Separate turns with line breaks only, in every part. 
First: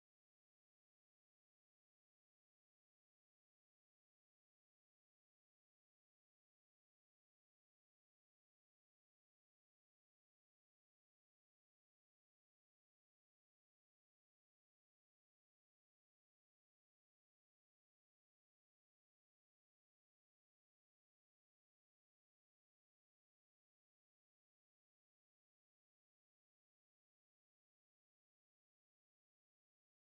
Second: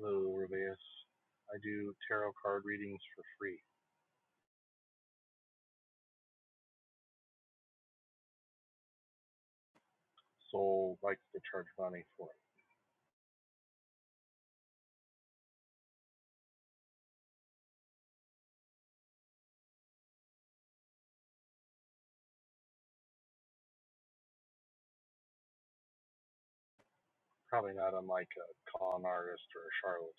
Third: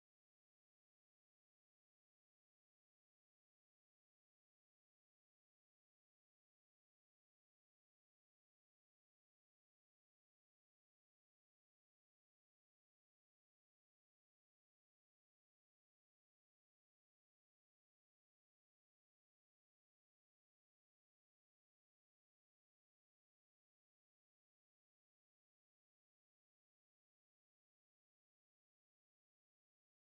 Hello, Rubeus. I do tarot card readings for free. Soul likes to charge money for it. Probably not unlike a con artist or a charlatan.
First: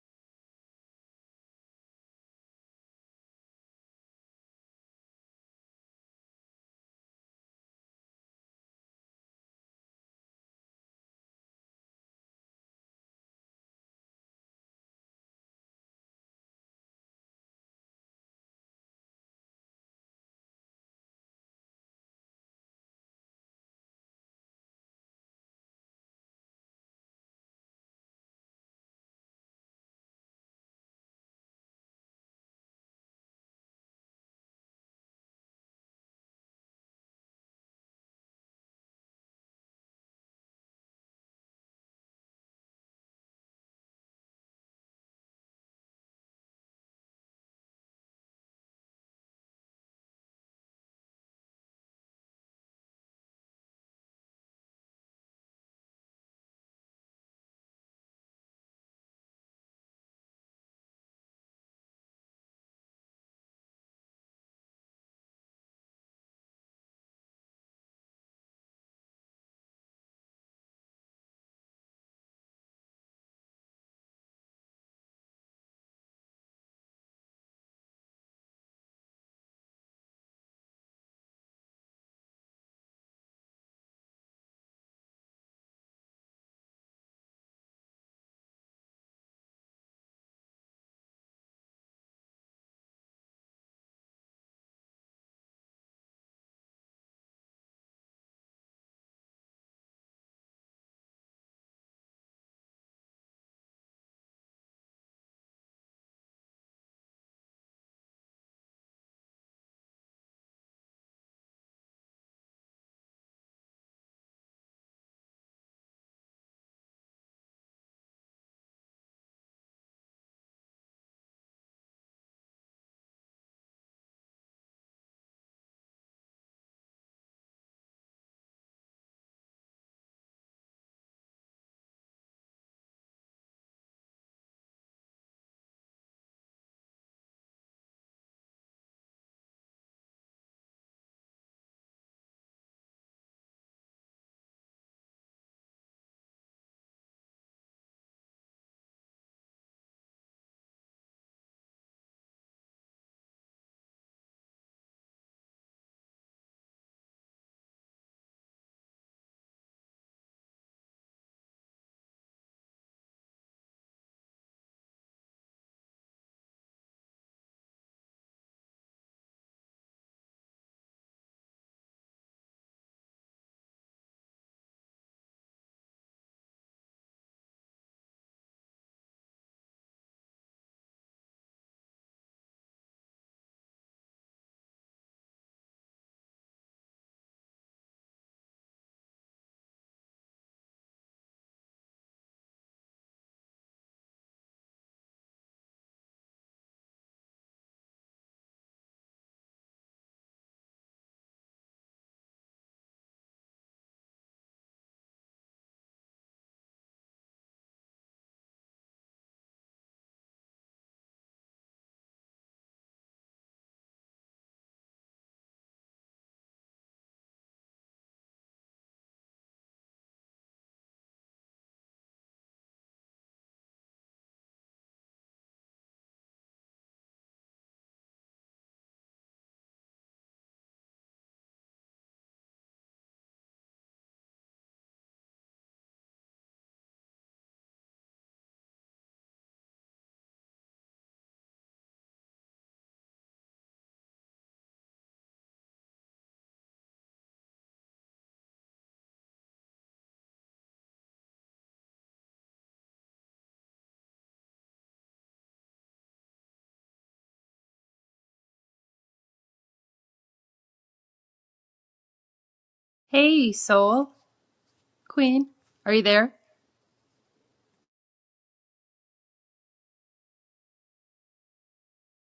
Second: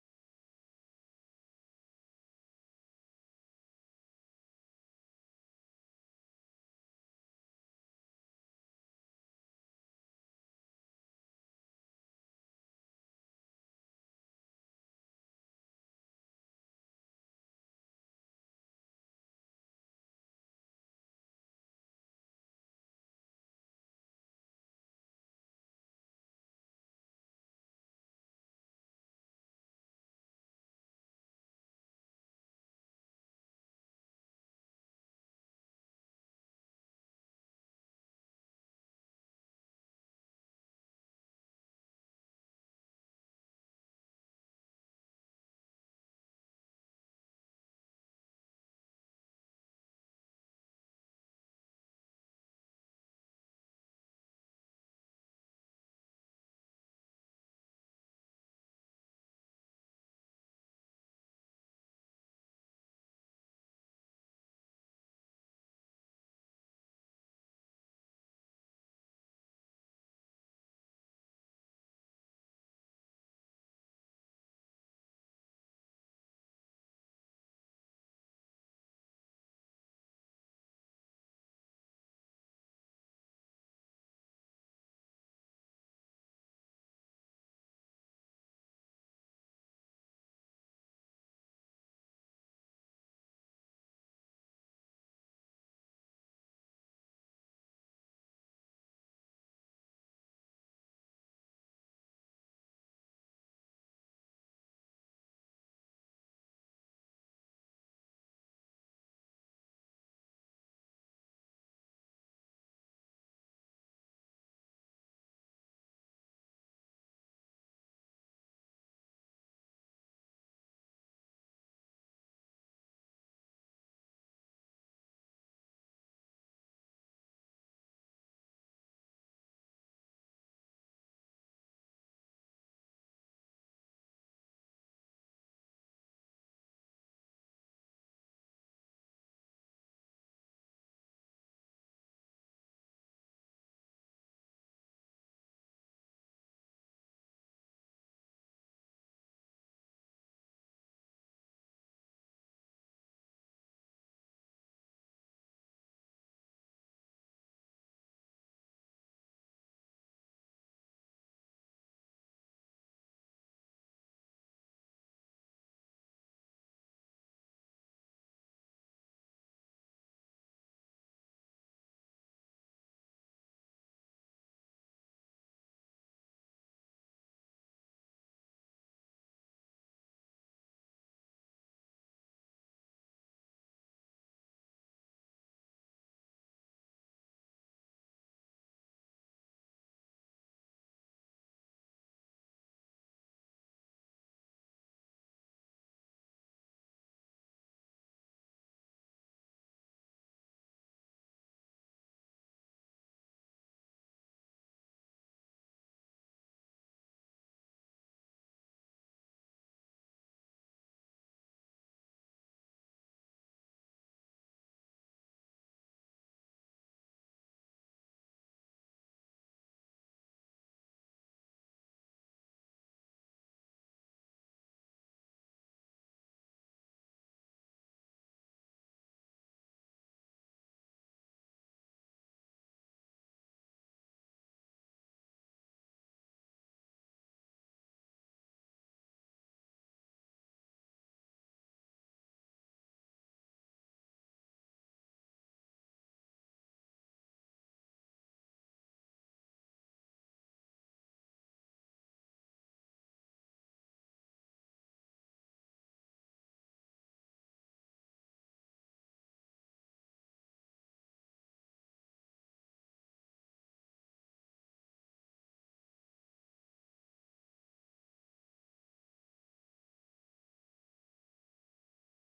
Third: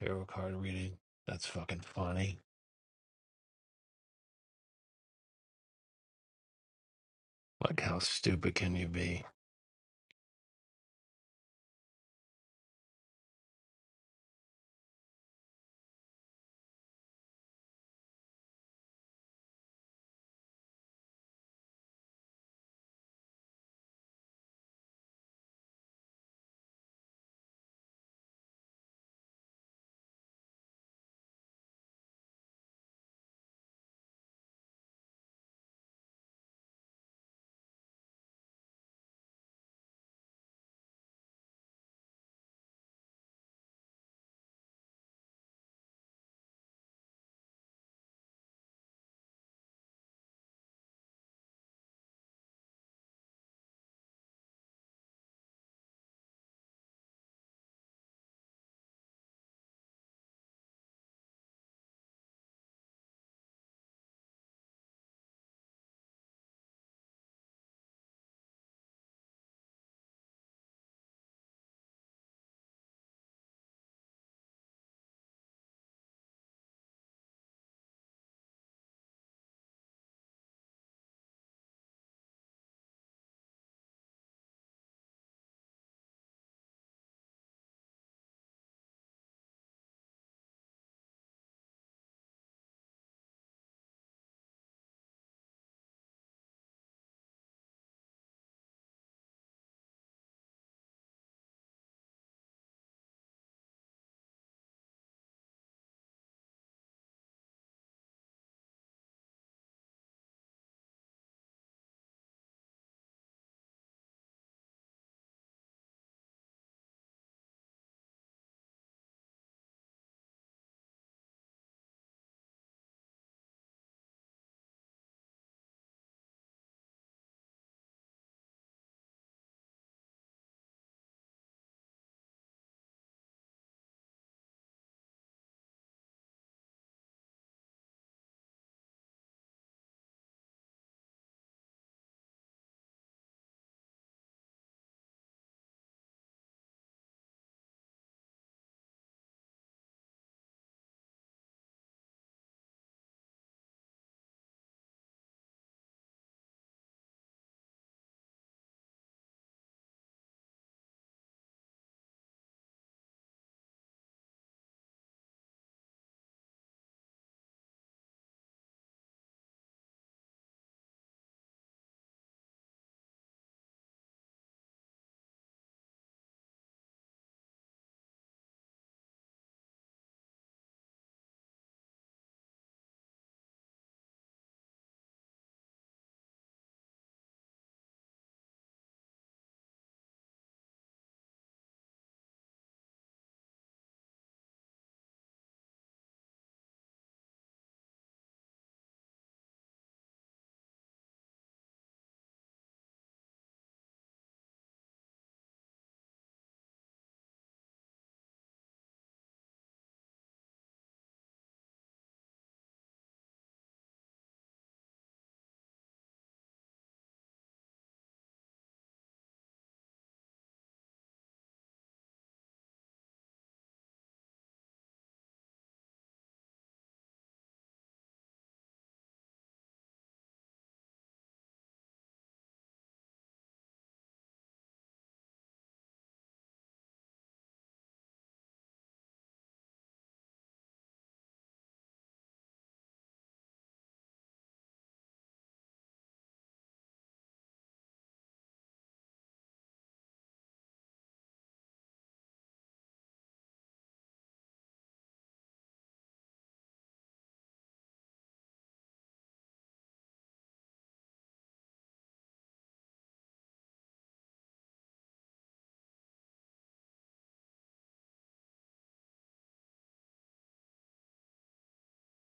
Tarot card reading. That's fucking funny. Like, how stupid can you be?
Hey, Soul Queen, are you there?